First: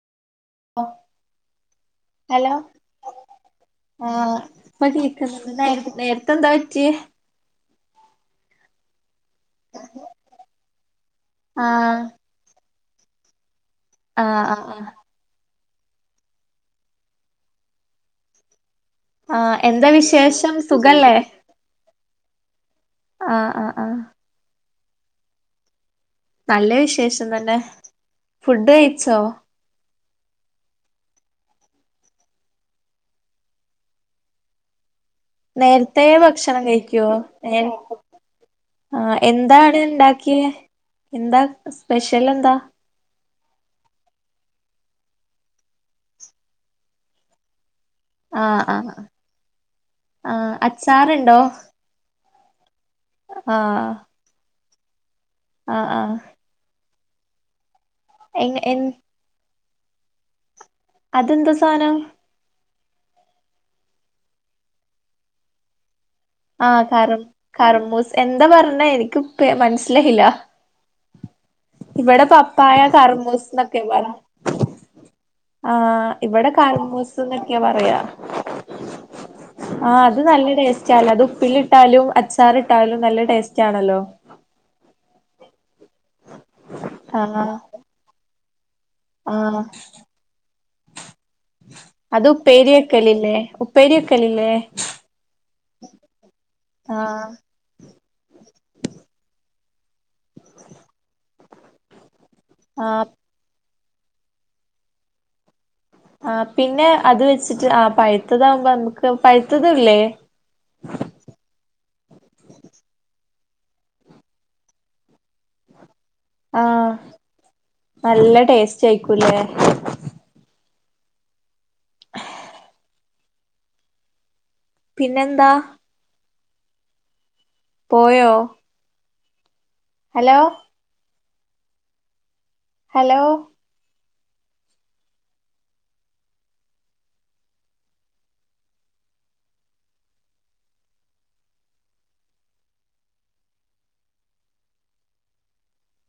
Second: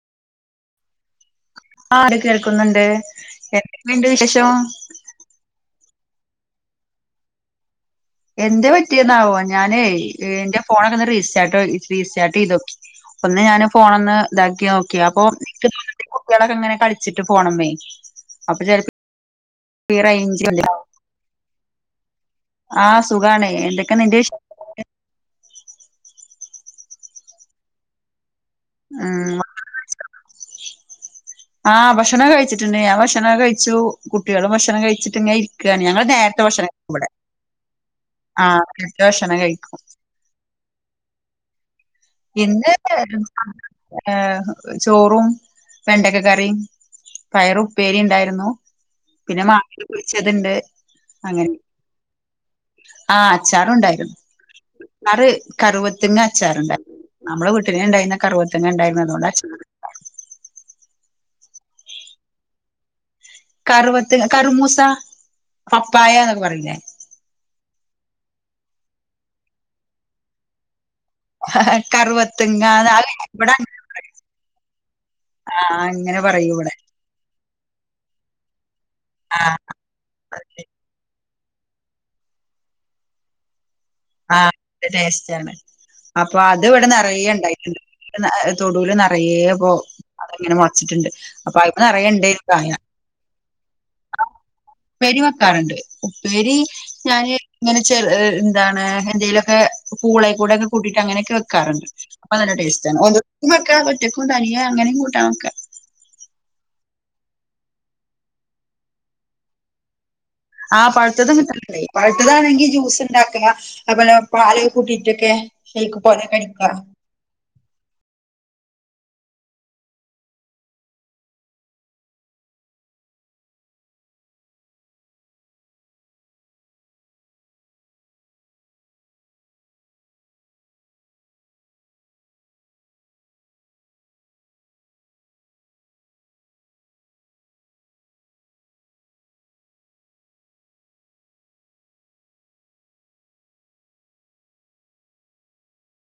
ഓ ആഹ് ഹലോ കേൾക്കുന്നുണ്ട് എന്തൊക്കെയുണ്ട് ആ വിശേഷം [unintelligible] നേരത്തെ എന്താ വെച്ചേ എന്ത് പറ്റിയന്നാവോ ഞാനേ എന്റെ ഫോണൊക്കെന്ന് റീസ്റ്റാർട്ട് ആഹ് റീസ്റ്റാർട്ട് ചെയ്തു നോക്കി ഒന്ന് ഞാന് ഫോൺ ഒന്ന് ആഹ് ആഹ് ഇതാക്കി ആഹ് നോക്കി അപ്പൊ കുട്ടികളൊക്കെ അങ്ങനെ കളിച്ചിട്ട് പോണംനെ അപ്പൊ ചെ ആ എന്താ വിശേഷം സുഖല്ലേ ആഹ് സുഖണേ ആഹ് എന്തൊക്കെ ആഹ് നിന്റെ വിശേഷങ്ങൾ നല്ല വിശേഷം തന്നെ ഫുഡ് കഴിച്ചോ ഉം ആ ഭക്ഷണം കഴിച്ചിട്ടുണ്ട് ഞാൻ ഭക്ഷണം കഴിച്ചു കുട്ടികളും ഭക്ഷണം കഴിച് ട്ടങ്ങ ഇരിക്കുകയാണ് ഞങ്ങൾ നേരത്തെ ഭക്ഷണം കഴിക്കും ഇവിടെ ആഹ് രണ്ട് ആഹ് ഭക്ഷണം എന്താണ് കഴിക്കും ഇണ്ടാക്കിയെ എന്താ സ്പെഷ്യൽ എന്താ [unintelligible] ഏ ചോറും വെണ്ടക്ക കറിയും പയറും ഉപേരി ഉണ്ടായിരുന്നു ആഹ് ആഹ് പിന്നെ മാട്ടില് ആഹ് കുഴിച്ചത്ണ്ട് അച്ചാറുണ്ടോ അങ്ങനെ ആ ആഹ് അച്ചാറുണ്ടായിരുന്നു ച്ചാറ് ആഹ് ആഹ് കറുവത്തിങ്ങ അച്ചാറണ്ടായിരുന്നു നമ്മള് വി ഉപ്പേരി ഉണ്ടായിരുന്നു എങ് കരുവാതിങ എൻ ഉണ്ടായിരുന്നത്തൊണ്ട് അച്ചാർ അതെന്താ സാനം കറവത്ത് കറമൂസ പ ആ കർ കറമൂസ് എന്താ പറഞ്ഞെ എനിക്ക് മനസ്സിലായില്ല ഇവിടെ കറുവത്തിങ്ങ പപ്പായ കർമൂസ് ഇവിടെ എന്നൊക്കെ പറ ആ ഇവിടെ കാലമൂസ് എന്നൊക്കെയാ പറയാ ആ ആ അത് നല്ല ടേസ്റ്റ്ല്ല അത് ഉപ്പിലി ഇട്ടാലും അച്ചാറി ഇട്ടാലും നല്ല ടേസ്റ്റ് റ്റ് ആണല്ലോ ആ ടേസ്റ്റ് ആണ് അപ്പൊ അത് ഇവിടെ നിറയെ ആഹ് ഇണ്ടായിട്ടിണ്ട് ഉഹ് തൊടുല നിറയെ ആഹ് പോ അതെങ്ങനെ മറച്ചിട്ടുണ്ട് അപ്പൊ അയിന്ന് അത് അറിയണ്ടേ പ്രായ ഉപ്പേരി വെക്കലില്ലേ ഉപ്പേരി വെക്കലിലെ ഉപ്പേരി വെക്കാറുണ്ട് ഉപ്പേരി ആഹ് ഞാന് ഇങ്ങനെ ചെ എന്താണ് എന്തെലൊക്കെ പൂളെ കൂടെക്കെകൂട്ടീട് അങനെകെ വെക്കാറണ്ട് അപ്പൊ നല്ല ടേസ് ആണ് ആഹ് ഒന്നു വെക്കാതെ റ്റക്കും തരിയ അങ്ങനെ കൂട്ടൻ ഒക്കെ ആ പിന്നെ അത് വെച്ചിട്ട് ആ പഴുത്തതാകുമ്പോ നമുക്ക് പഴത്തതല്ലേ അഹ് പഴുത്തതും കിട്ടാലിന്ടെ പഴുത്തതാണെങ്കി ജ്യൂസ് ഉണ്ടാക്കുക അതുപോലെ പാൽ കൂട്ടിയിട്ടൊക്കെ ഷേക്ക് പോലെ കടിക്കാ ആഹ് നല്ല ടേസ്റ്റ് യിക്കൂലേ പിന്നെന്താ പോയോ ഹലോ ഹലോ